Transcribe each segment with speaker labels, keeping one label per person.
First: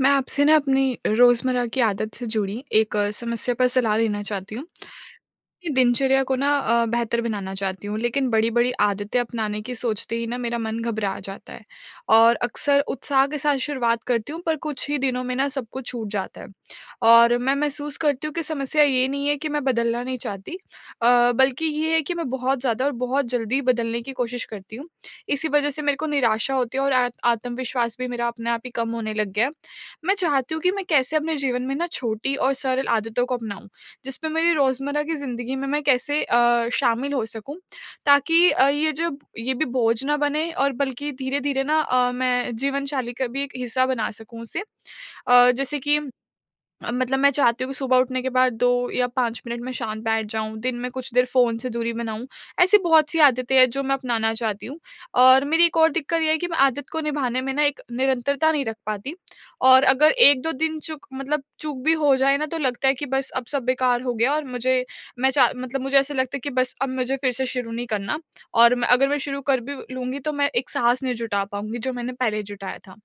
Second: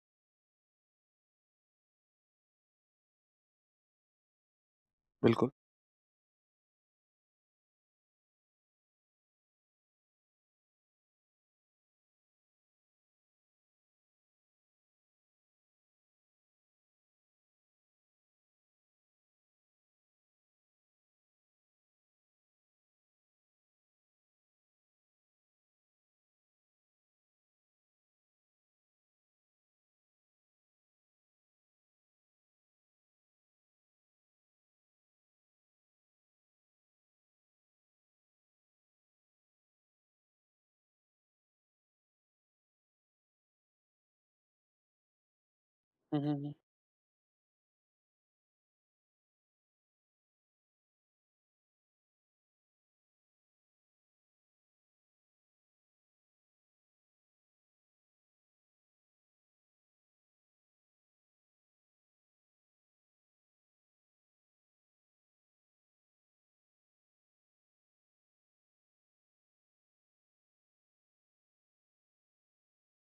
Speaker 1: मैं आपसे ना अपनी रोज़मर्रा की आदत से जुड़ी एक समस्या पर सलाह लेना चाहती हूँ। अपनी
Speaker 2: बिल्कुल।
Speaker 1: दिनचर्या को ना बेहतर बनाना चाहती हूँ, लेकिन बड़ी-बड़ी आदतें अपनाने की सोचते ही ना मेरा मन घबरा जाता है और अक्सर उत्साह के साथ शुरुआत करती हूँ, पर कुछ ही दिनों में ना सब कुछ छूट जाता है। और मैं महसूस करती हूँ कि समस्या ये नहीं है कि मैं बदलना नहीं चाहती, बल्कि ये है कि मैं बहुत ज़्यादा और बहुत जल्दी बदलने की कोशिश करती हूँ। इसी वजह से मेरे को निराशा होती है और आत आत्मविश्वास भी मेरा अपने आप ही कम होने लग गया है। मैं चाहती हूँ कि मैं कैसे अपने जीवन में ना छोटी और सरल आदतों को अपनाऊँ। जिस पे मेरी रोज़मर्रा की ज़िंदगी में मैं कैसे शामिल हो सकूँ, ताकि ये जब ये भी बोझ ना बने और बल्कि धीरे-धीरे ना मैं जीवन शैली का भी एक हिस्सा बना सकूँ उसे। जैसे कि
Speaker 2: हुँ, हुँ, हुँ।
Speaker 1: मतलब मैं चाहती हूँ कि सुबह उठने के बाद 2 या 5 मिनट मैं शांत बैठ जाऊँ, दिन में कुछ देर फ़ोन से दूरी बनाऊँ। ऐसी बहुत-सी आदतें हैं जो मैं अपनाना चाहती हूँ और मेरी एक और दिक्कत ये है कि मैं आदत को निभाने में ना एक निरंतरता नहीं रख पाती, और अगर 1-2 दिन चूक मतलब चूक भी हो जाए ना तो लगता है कि बस अब सब बेकार हो गया। और मुझे मैं चा मतलब मुझे ऐसा लगता है कि बस अब मुझे फिर से शुरू नहीं करना, और मैं अगर मैं शुरू कर भी लूँगी तो मैं एक साहस नहीं जुटा पाऊँगी जो मैंने पहले जुटाया था।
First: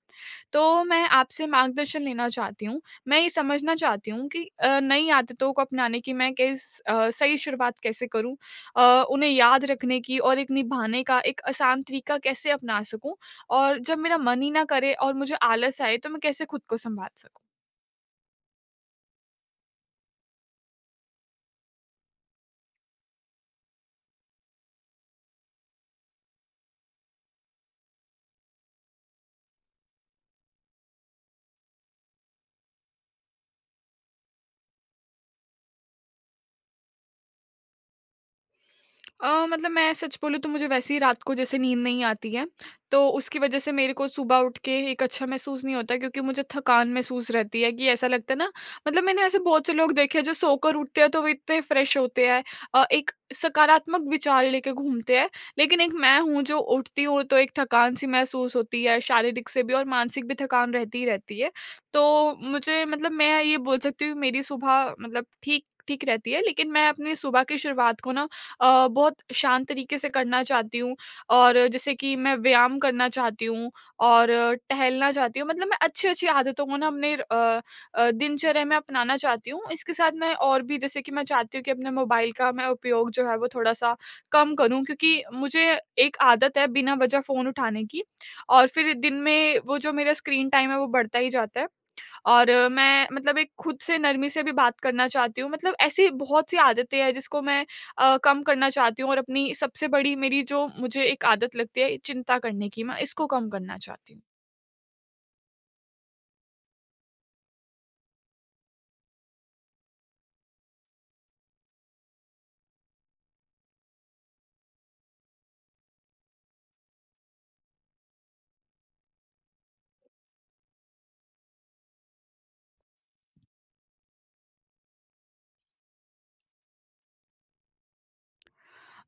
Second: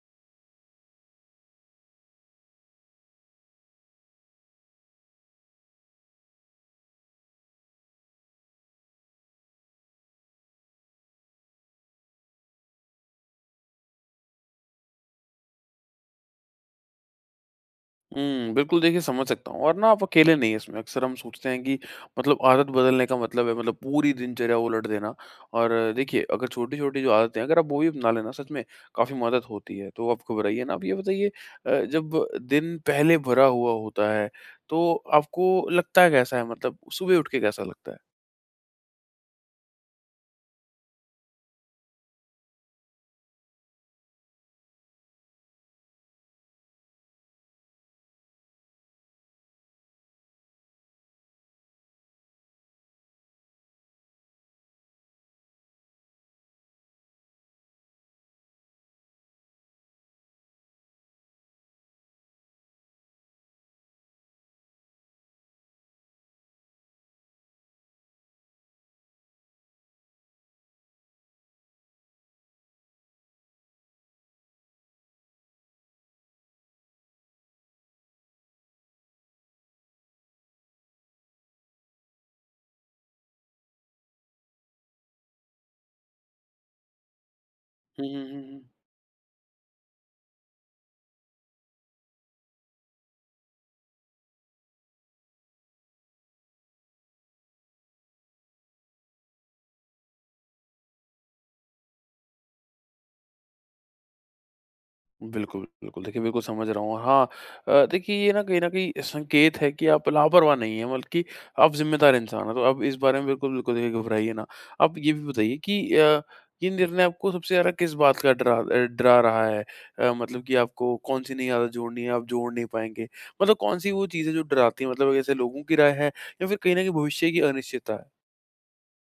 Speaker 1: तो मैं आपसे मार्गदर्शन लेना चाहती हूँ। मैं ये समझना चाहती हूँ कि नई आदतों को अपनाने की मैं किस सही शुरुआत कैसे करूँ? अ, उन्हें याद रखने की और एक निभाने का एक आसान तरीका कैसे अपना सकूँ? और जब मेरा मन ही ना करे और मुझे आलस आए तो मैं कैसे खुद को सँभाल सकूँ?
Speaker 2: हुँ, बिल्कुल देखिए समझ सकता हूँ और ना आप अकेले नहीं हैं इसमें। अक्सर हम सोचते हैं कि मतलब आदत बदलने का मतलब है मतलब पूरी दिनचर्या उलट देना। और देखिए अगर छोटी-छोटी जो आदतें हैं अगर आप वो भी अपना लें ना सच में काफ़ी मदद होती है। तो आप घबराइए ना। आप ये बताइए जब दिन पहले भरा हुआ होता है तो आपको लगता है कैसा है मतलब सुबह उठ के कैसा लगता है?
Speaker 1: मतलब मैं सच बोलूँ तो मुझे वैसे ही रात को जैसे नींद नहीं आती है, तो उसकी वज़ह से मेरे को सुबह उठ के एक अच्छा महसूस नहीं होता क्योंकि मुझे थकान महसूस रहती है कि ऐसा लगता है ना। मतलब मैंने ऐसे बहुत से लोग देखे हैं जो सोकर उठते हैं तो वो इतने फ्रेश होते हैं, एक सकारात्मक विचार लेके घूमते हैं। लेकिन एक मैं हूँ जो उठती हूँ तो एक थकान सी महसूस होती है, शारीरिक से भी और मानसिक भी थकान रहती ही रहती है। तो मुझे मतलब मैं ये बोल सकती हूँ मेरी सुबह मतलब ठीक ठीक रहती है, लेकिन मैं अपनी सुबह की शुरुआत को ना बहुत शांत तरीके से करना चाहती हूँ और जैसे कि मैं व्यायाम करना चाहती हूँ और टहलना चाहती हूँ। मतलब मैं अच्छी-अच्छी आदतों को ना दिनचर्या में अपनाना चाहती हूँ। इसके साथ मैं और भी जैसे कि मैं चाहती हूँ कि अपने मोबाइल का मैं उपयोग जो है वो थोड़ा-सा कम करूँ क्योंकि मुझे एक आदत है बिना वजह फ़ोन उठाने की
Speaker 2: हुँ, हुँ, हुँ,
Speaker 1: और
Speaker 2: हुँ।
Speaker 1: फिर दिन में वो जो मेरा स्क्रीन टाइम है वो बढ़ता ही जाता है। और मैं मतलब एक खुद से नरमी से भी बात करना चाहती हूँ। मतलब ऐसी बहुत सी आदतें हैं जिसको मैं कम करना चाहती हूँ और अपनी सबसे बड़ी मेरी जो मुझे एक आदत लगती है चिंता करने की, मैं इसको कम करना चाहती हूँ।
Speaker 2: बिल्कुल, बिल्कुल। देखिए, बिल्कुल समझ रहा हूँ। हाँ, देखिए ये ना कहीं न कहीं संकेत है कि आप लापरवाह नहीं हैं बल्कि आप ज़िम्मेदार इंसान हैं। तो आप इस बारे में बिल्कुल, बिल्कुल देखिए घबराइए ना। आप ये भी बताइए कि ये निर्णय आपको सबसे ज़्यादा किस बात का डरा रहा है? मतलब कि आपको कौन-सी नई आदत जोड़नी है, आप जोड़ नहीं पाएँगे? मतलब कौन-सी वो चीज़ें जो डराती हैं? मतलब जैसे लोगों की राय है या फिर कहीं न कहीं भविष्य की अनिश्चितता है?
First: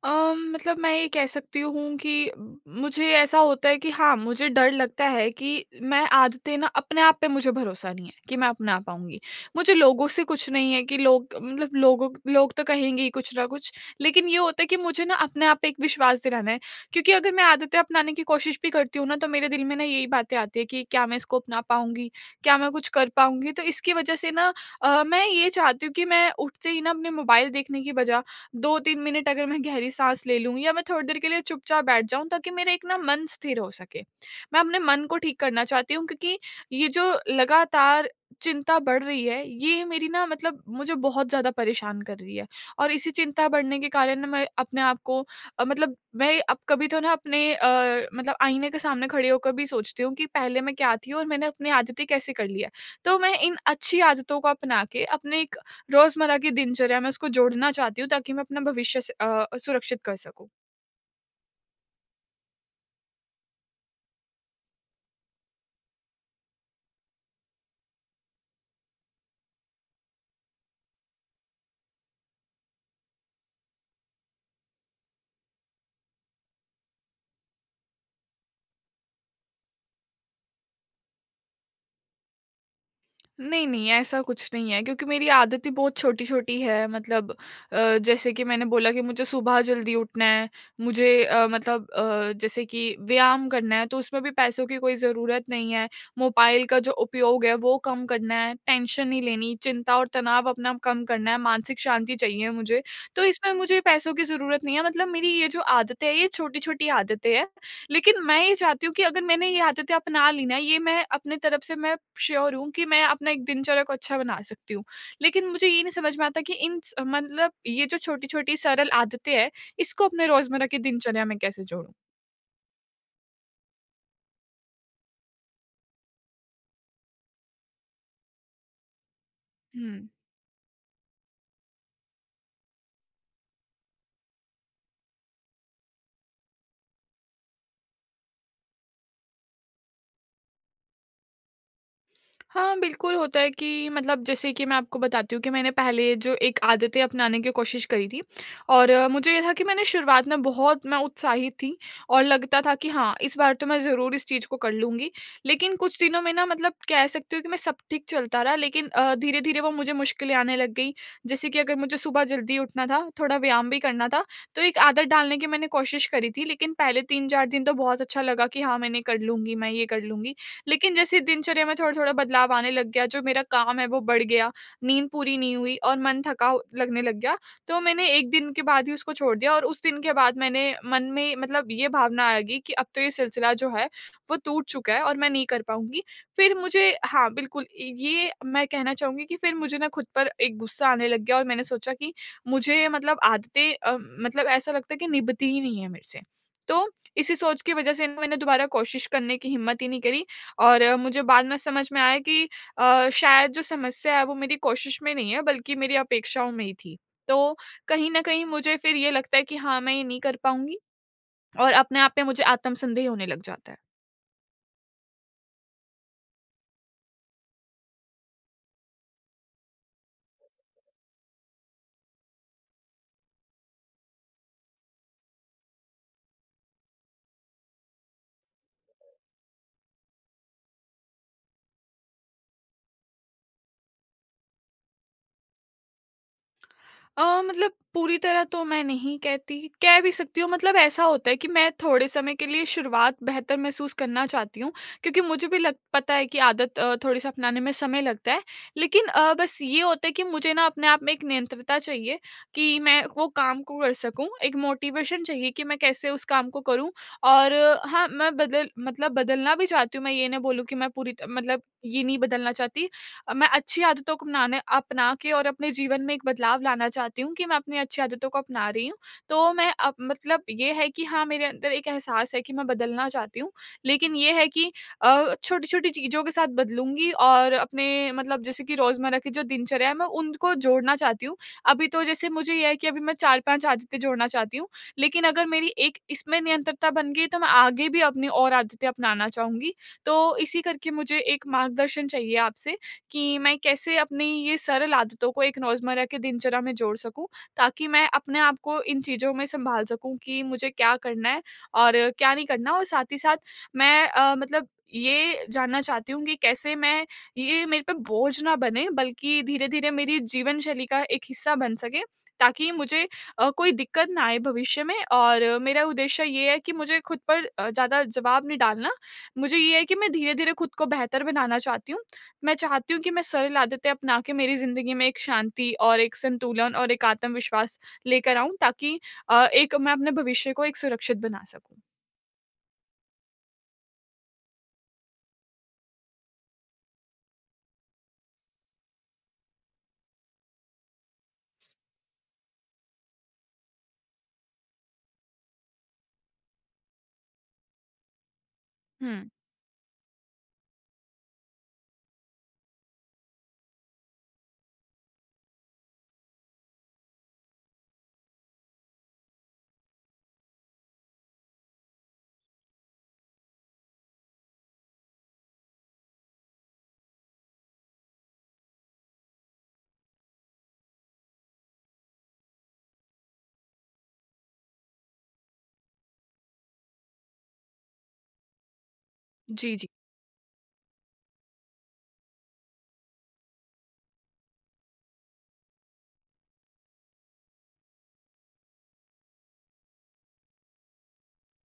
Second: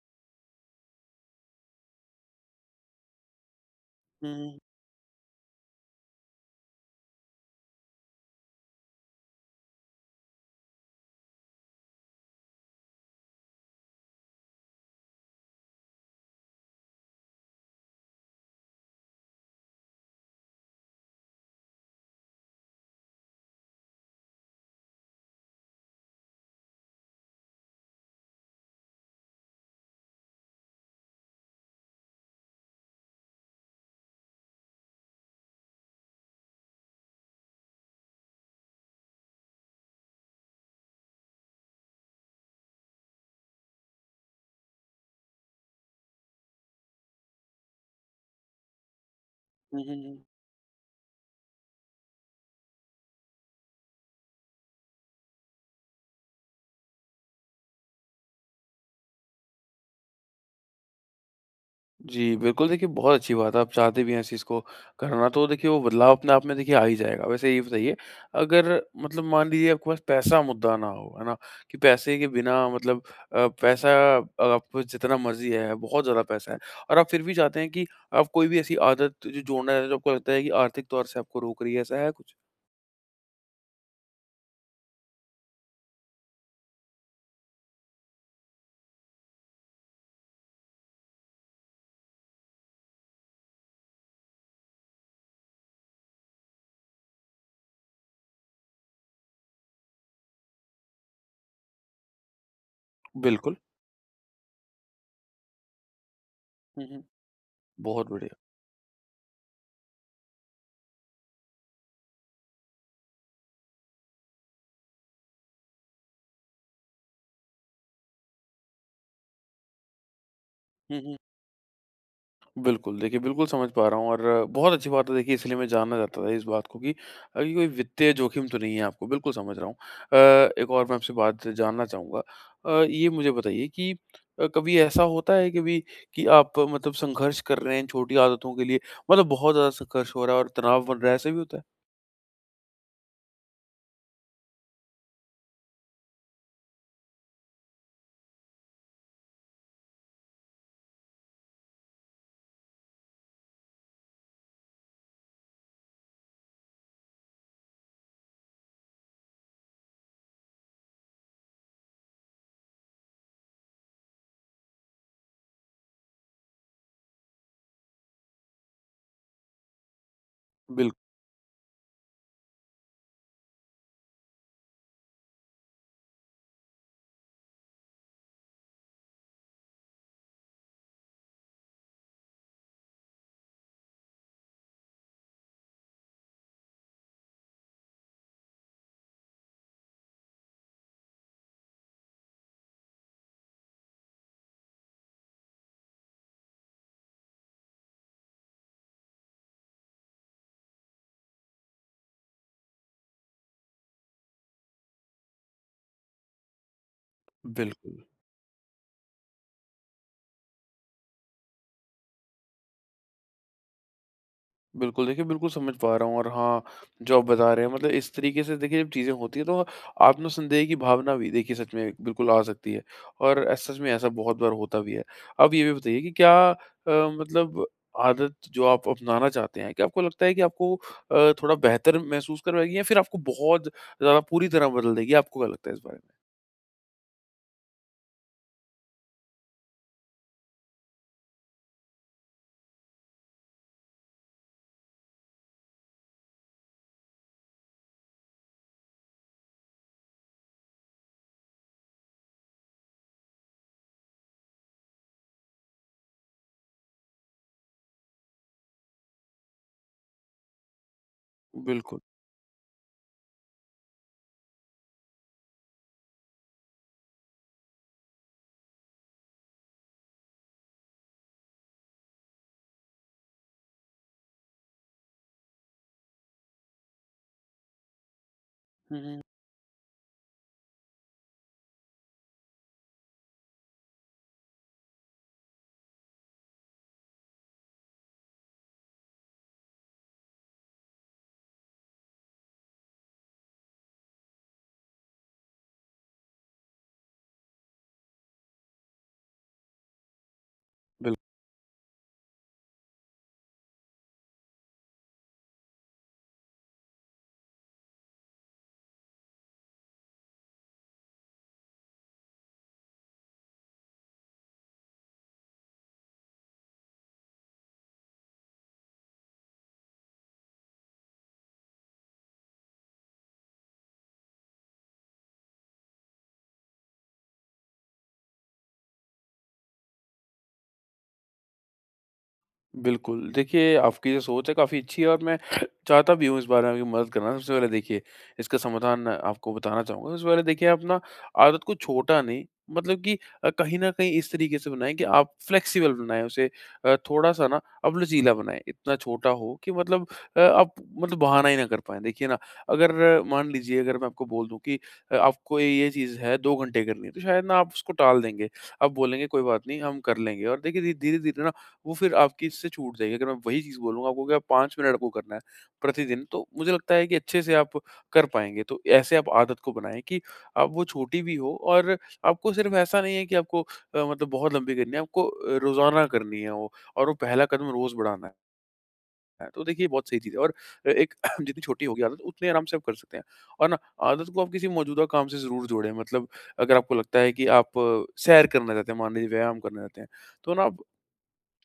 Speaker 1: मतलब मैं ये कह सकती हूँ कि मुझे ऐसा होता है कि हाँ,
Speaker 2: हुँ,
Speaker 1: मुझे
Speaker 2: हुँ।
Speaker 1: डर लगता है कि मैं आदतें ना अपने आप पे मुझे भरोसा नहीं है कि मैं अपना पाऊँगी। मुझे लोगों से कुछ नहीं है कि लोग मतलब लोग तो कहेंगे ही कुछ ना कुछ, लेकिन ये होता है कि मुझे ना अपने आप पे एक विश्वास दिलाना है। क्योंकि अगर मैं आदतें अपनाने की कोशिश भी करती हूँ ना, तो मेरे दिल में ना यही बातें आती हैं कि क्या मैं इसको अपना पाऊँगी? क्या मैं कुछ कर पाऊँगी? तो इसकी वजह से ना मैं ये चाहती हूँ कि मैं उठते ही ना अपने मोबाइल देखने की बजाय 2-3 मिनट अगर मैं गहरी साँस ले लूँ या मैं थोड़ी देर के लिए चुपचाप बैठ जाऊँ ताकि मेरा एक ना मन स्थिर हो सके। मैं अपने मन को ठीक करना चाहती हूँ क्योंकि ये जो लगातार चिंता बढ़ रही है, ये मेरी ना मतलब मुझे बहुत ज़्यादा परेशान कर रही है और इसी चिंता बढ़ने के कारण ना मैं अपने आप को मतलब मैं अब कभी तो ना मतलब आईने के सामने खड़े होकर भी
Speaker 2: हुँ, हुँ,
Speaker 1: सोचती हूँ
Speaker 2: हुँ।
Speaker 1: कि पहले मैं क्या थी और मैंने अपनी आदतें कैसे कर ली है। तो मैं इन अच्छी आदतों को अपना के अपने रोज़मर्रा की दिनचर्या में उसको जोड़ना चाहती हूँ ताकि मैं अपना सुरक्षित कर सकूँ।
Speaker 2: जी, बिल्कुल देखिए बहुत अच्छी बात है, आप चाहते भी हैं इस चीज़ को करना, तो देखिए वो बदलाव अपने आप में देखिए आ ही जाएगा। वैसे ये बताइए अगर मतलब मान लीजिए आपके पास पैसा मुद्दा ना हो, है ना? कि पैसे के बिना मतलब पैसा आपको जितना मर्ज़ी है, बहुत ज़्यादा पैसा है और आप फिर भी चाहते हैं कि आप कोई भी ऐसी आदत जो जोड़ना है जो आपको लगता है कि आर्थिक तौर से आपको रोक रही है, ऐसा है कुछ?
Speaker 1: नहीं, नहीं, ऐसा कुछ नहीं है क्योंकि मेरी आदतें बहुत छोटी-छोटी है। मतलब जैसे कि मैंने बोला कि मुझे सुबह जल्दी उठना है, मुझे जैसे कि व्यायाम करना है तो उसमें भी पैसों की कोई ज़रूरत नहीं है, मोबाइल का जो उपयोग है वो कम करना है, टेंशन नहीं लेनी, चिंता और तनाव अपना कम करना है, मानसिक शांति चाहिए मुझे। तो इसमें
Speaker 2: बिल्कुल।
Speaker 1: मुझे पैसों की ज़रूरत नहीं है। मतलब मेरी ये जो आदतें हैं ये
Speaker 2: हुँ,
Speaker 1: छोटी-छोटी
Speaker 2: हुँ।
Speaker 1: आदतें हैं,
Speaker 2: बहुत
Speaker 1: लेकिन
Speaker 2: बढ़िया।
Speaker 1: मैं ये चाहती हूँ कि अगर मैंने ये आदतें अपना ली ना ये मैं अपने तरफ से मैं श्योर हूँ कि मैं अपना एक दिनचर्या को अच्छा बना सकती हूँ, लेकिन मुझे ये नहीं समझ में आता कि मतलब ये जो छोटी छोटी सरल आदतें हैं इसको अपने रोजमर्रा की
Speaker 2: हुँ, हुँ।
Speaker 1: दिनचर्या में कैसे जोड़ूं।
Speaker 2: बिल्कुल, देखिए बिल्कुल समझ पा रहा हूँ और बहुत अच्छी बात है देखिए, इसलिए मैं जानना चाहता था इस बात को कि ये कोई वित्तीय जोखिम तो नहीं है आपको, बिल्कुल समझ रहा हूँ। अ, एक और मैं आपसे बात जानना चाहूँगा। ये मुझे बताइए कि कभी ऐसा होता है कभी कि आप मतलब संघर्ष कर रहे हैं छोटी आदतों के लिए, मतलब बहुत ज़्यादा संघर्ष हो रहा है और तनाव बन रहा है, ऐसा भी होता है?
Speaker 1: हाँ, बिल्कुल होता है कि मतलब जैसे कि मैं आपको बताती हूँ कि मैंने पहले जो एक आदतें अपनाने की कोशिश करी थी, और मुझे ये था कि मैंने शुरुआत में बहुत मैं उत्साहित थी और लगता था कि हाँ, इस बार तो मैं ज़रूर इस चीज़ को कर लूँगी। लेकिन कुछ दिनों में ना मतलब कह सकती हूँ कि मैं सब ठीक चलता रहा, लेकिन धीरे-धीरे वो मुझे मुश्किलें आने लग गई। जैसे कि अगर मुझे सुबह जल्दी उठना था, थोड़ा व्यायाम भी करना था, तो एक आदत डालने की मैंने कोशिश करी थी। लेकिन पहले 3-4 दिन तो बहुत अच्छा लगा कि हाँ, मैंने कर लूँगी, मैं ये कर लूँगी।
Speaker 2: बिल
Speaker 1: लेकिन जैसे दिनचर्या में थोड़ा-थोड़ा बदलाव आने लग गया, जो मेरा काम है वो बढ़ गया, नींद पूरी नहीं हुई और मन थका हो लगने लग गया, तो मैंने 1 दिन के बाद ही उसको छोड़ दिया, और उस दिन के बाद मैंने मन में मतलब ये भावना आ गई कि अब तो ये सिलसिला जो है, वो टूट चुका है और मैं नहीं कर पाऊँगी। फिर मुझे हाँ, बिल्कुल ये मैं कहना चाहूँगी कि फिर मुझे ना खुद पर एक गुस्सा आने लग गया और मैंने सोचा कि मुझे मतलब आदतें मतलब ऐसा लगता है कि निभती ही नहीं है मेरे से। तो इसी सोच की वजह से ना मैंने दोबारा कोशिश करने की हिम्मत ही नहीं करी और मुझे बाद में समझ में आया कि शायद जो समस्या है वो मेरी कोशिश में नहीं है बल्कि मेरी अपेक्षाओं में ही थी। तो
Speaker 2: बिल्कुल।
Speaker 1: कहीं न कहीं मुझे फिर ये लगता है कि हाँ, मैं ये नहीं कर पाऊँगी और अपने आप पे मुझे आत्मसंदेह होने लग जाता है।
Speaker 2: बिल्कुल, देखिए बिल्कुल समझ पा रहा हूँ और हाँ, जो आप बता रहे हैं मतलब इस तरीके से देखिए जब चीज़ें होती हैं तो आत्मसन्देह की भावना भी देखिए सच में बिल्कुल आ सकती है और ऐ सच में ऐसा बहुत बार होता भी है। अब ये भी बताइए कि क्या मतलब आदत जो आप अपनाना चाहते हैं, क्या आपको लगता है कि आपको थोड़ा बेहतर महसूस करवाएगी या फिर आपको बहुत ज़्यादा पूरी तरह बदल देगी? आपको क्या लगता है इस बारे में?
Speaker 1: मतलब पूरी तरह तो मैं नहीं कहती, कह भी सकती हूँ। मतलब ऐसा होता है कि मैं थोड़े समय के लिए शुरुआत बेहतर महसूस करना चाहती हूँ, क्योंकि मुझे भी लग पता है कि आदत थोड़ी-सा अपनाने में समय लगता है। लेकिन बस ये होता है कि मुझे ना अपने आप में एक नियंत्रता चाहिए कि मैं वो काम को कर सकूँ, एक मोटिवेशन चाहिए कि मैं कैसे उस काम को करूँ, और हाँ, मैं बदल मतलब बदलना भी चाहती हूँ, मैं ये नहीं बोलूँ कि मैं पूरी त मतलब
Speaker 2: बिल्कुल।
Speaker 1: ये नहीं बदलना चाहती। मैं अच्छी आदतों को अपना के और अपने जीवन में एक बदलाव लाना चाहती हूँ कि मैं अपनी अच्छी आदतों को अपना रही हूँ। तो मैं अप मतलब ये है कि हाँ, मेरे अंदर एक एहसास है कि मैं बदलना चाहती हूँ। लेकिन ये है कि छोटी-छोटी चीज़ों के साथ बदलूँगी और अपने मतलब जैसे कि
Speaker 2: हुँ,
Speaker 1: रोज़मर्रा
Speaker 2: हुँ।
Speaker 1: की जो दिनचर्या है, मैं उनको जोड़ना चाहती हूँ। अभी तो जैसे मुझे ये है कि अभी मैं 4-5 आदतें जोड़ना चाहती हूँ। लेकिन अगर मेरी एक इसमें निरंतरता बन गई तो मैं आगे भी अपनी और आदतें अपनाना चाहूँगी। तो इसी करके मुझे एक मार्गदर्शन चाहिए आपसे कि मैं कैसे अपनी ये सरल आदतों को एक रोज़मर्रा की दिनचर्या में जोड़ सकूँ, ताकि मैं अपने आप को इन चीज़ों में सँभाल सकूँ कि मुझे क्या
Speaker 2: बिल्कुल।
Speaker 1: करना है और क्या नहीं करना, और साथ ही साथ मैं मतलब ये जानना चाहती हूँ कि कैसे मैं ये मेरे पे बोझ ना बने बल्कि धीरे-धीरे मेरी जीवन शैली का एक हिस्सा बन सके, ताकि मुझे कोई दिक्कत ना आए भविष्य में और मेरा उद्देश्य ये है कि मुझे खुद पर ज़्यादा जवाब नहीं डालना। मुझे ये है कि मैं धीरे-धीरे खुद को बेहतर बनाना चाहती हूँ। मैं चाहती हूँ कि मैं सरल आदतें अपना के मेरी ज़िंदगी में एक शांति और एक संतुलन और एक आत्मविश्वास लेकर आऊँ ताकि एक मैं अपने भविष्य को एक सुरक्षित बना सकूँ।
Speaker 2: बिल्कुल, देखिए आपकी जो सोच है काफ़ी अच्छी है और मैं चाहता भी हूँ इस बारे में आपकी मदद करना। सबसे पहले देखिए इसका समाधान आपको बताना चाहूँगा। सबसे पहले देखिए आप ना आदत को छोटा नहीं, मतलब कि कहीं न कहीं इस तरीके से बनाएँ कि आप फ्लेक्सिबल बनाएँ उसे, थोड़ा-सा ना आप लचीला बनाएँ। इतना
Speaker 1: हुँ।
Speaker 2: छोटा हो कि मतलब आप मतलब बहाना ही ना कर पाएँ। देखिए ना, अगर मान लीजिए अगर मैं आपको बोल दूँ कि आपको ये चीज़ है 2 घंटे करनी है तो शायद ना आप उसको टाल देंगे। आप बोलेंगे कोई बात नहीं हम कर लेंगे और देखिए धीरे-धीरे ना वो फिर आपकी इससे छूट जाएगी। अगर मैं वही चीज़ बोलूँगा आपको कि आप 5 मिनट आपको करना है प्रतिदिन, तो मुझे लगता है कि अच्छे से आप कर पाएँगे। तो ऐसे आप आदत को बनाएँ कि आप वो छोटी भी हो और आपको सिर्फ़ ऐसा नहीं है कि आपको मतलब बहुत लंबी करनी है, आपको रोज़ाना करनी है वो और वो पहला कदम रोज़ बढ़ाना है। तो
Speaker 1: जी,
Speaker 2: देखिए,
Speaker 1: जी।
Speaker 2: बहुत सही चीज़ है और एक जितनी छोटी होगी आदत, उतने आराम से आप कर सकते हैं। और ना आदत को आप किसी मौजूदा काम से ज़रूर जोड़ें। मतलब अगर आपको लगता है कि आप सैर करना चाहते हैं, मान लीजिए व्यायाम करना चाहते हैं, तो ना आप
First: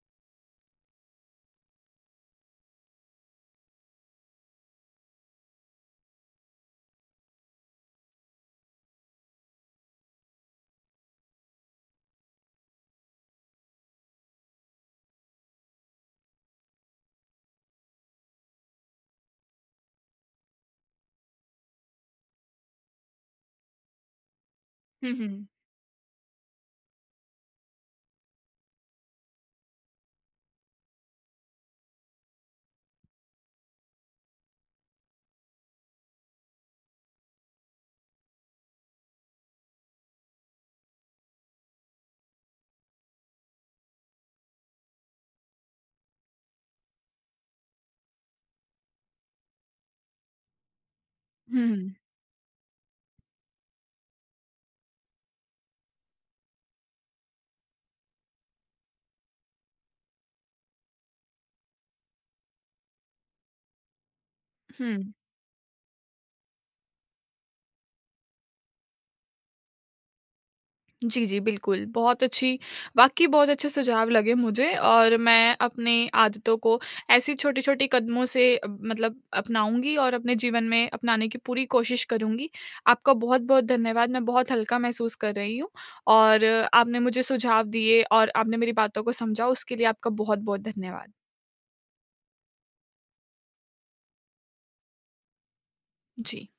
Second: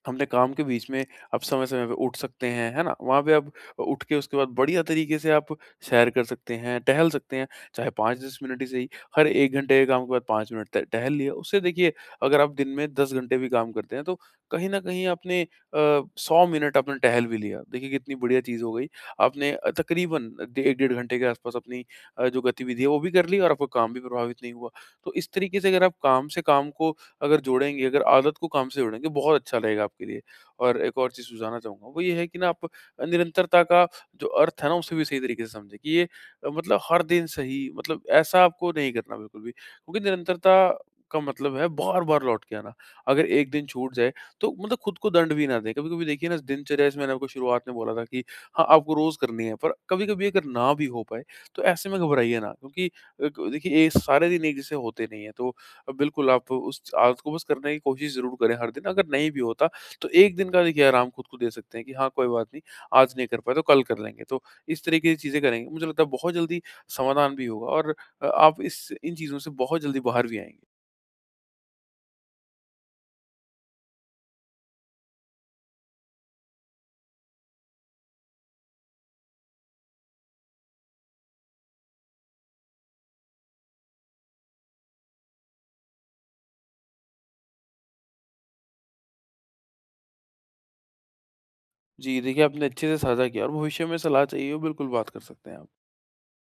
Speaker 2: हमने काम के बीच में आप समय-समय पे उठ सकते हैं, है ना? वहाँ पे आप उठ के उसके बाद बढ़िया तरीके से आप सैर कर सकते हैं, टहल सकते हैं, चाहे 5-10 मिनट ही सही। हर 1 घंटे के काम के बाद 5 मिनट त टहल लिया। उससे देखिए अगर आप दिन में 10 घंटे भी काम करते हैं, तो कहीं न कहीं आपने 100 मिनट आपने टहल भी लिया। देखिए कितनी बढ़िया चीज़ हो गई। आपने तकरीबन डे 1 डेढ़ घंटे के आसपास अपनी जो गतिविधि है वो भी कर ली और आपका काम भी प्रभावित नहीं हुआ।
Speaker 1: हुँ,
Speaker 2: तो इस
Speaker 1: हुँ।
Speaker 2: तरीके से अगर आप काम से काम को अगर जोड़ेंगे, अगर आदत को काम से जोड़ेंगे, बहुत अच्छा रहेगा आपके लिए। और एक और चीज़ सुझाना चाहूँगा, वो ये है कि ना आप निरंतरता का जो अर्थ है ना, उसे भी सही तरीके से समझें कि ये मतलब हर दिन सही, मतलब ऐसा आपको नहीं करना बिल्कुल भी। क्योंकि निरंतरता का मतलब है बार-बार लौट के आना। अगर एक दिन छूट जाए, तो मतलब खुद को दंड भी ना दें। कभी-कभी देखिए ना, दिनचर्या जैसे मैंने आपको शुरुआत में बोला था कि हाँ, आपको रोज़ करनी है, पर कभी-कभी अगर ना भी हो पाए,
Speaker 1: हुँ,
Speaker 2: तो ऐसे
Speaker 1: हुँ।
Speaker 2: में घबराइए ना क्योंकि देखिए ये सारे दिन एक जैसे होते नहीं हैं। तो बिल्कुल, आप उस आदत को बस करने की कोशिश ज़रूर करें हर दिन। अगर नहीं भी होता, तो 1 दिन का देखिए आराम खुद को दे सकते हैं कि हाँ, कोई बात नहीं, आज नहीं कर पाए तो कल कर लेंगे। तो इस
Speaker 1: हुँ।
Speaker 2: तरीके की चीज़ें करेंगे, मुझे लगता है बहुत जल्दी समाधान भी होगा और आप इस इन चीज़ों से बहुत जल्दी बाहर भी आएँगे।
Speaker 1: जी, जी, बिल्कुल। बहुत अच्छी वाक़ई बहुत अच्छे सुझाव लगे मुझे और मैं अपने आदतों को ऐसी छोटी-छोटी कदमों से मतलब अपनाऊँगी और अपने जीवन में अपनाने की पूरी कोशिश करूँगी। आपका बहुत-बहुत धन्यवाद, मैं बहुत हल्का महसूस कर रही हूँ, और आपने मुझे सुझाव दिए और आपने मेरी बातों को समझा, उसके लिए आपका बहुत-बहुत धन्यवाद।
Speaker 2: जी, देखिए आपने अच्छे से साझा किया और भविष्य में सलाह चाहिए हो, बिल्कुल बात कर सकते हैं आप।
Speaker 1: जी।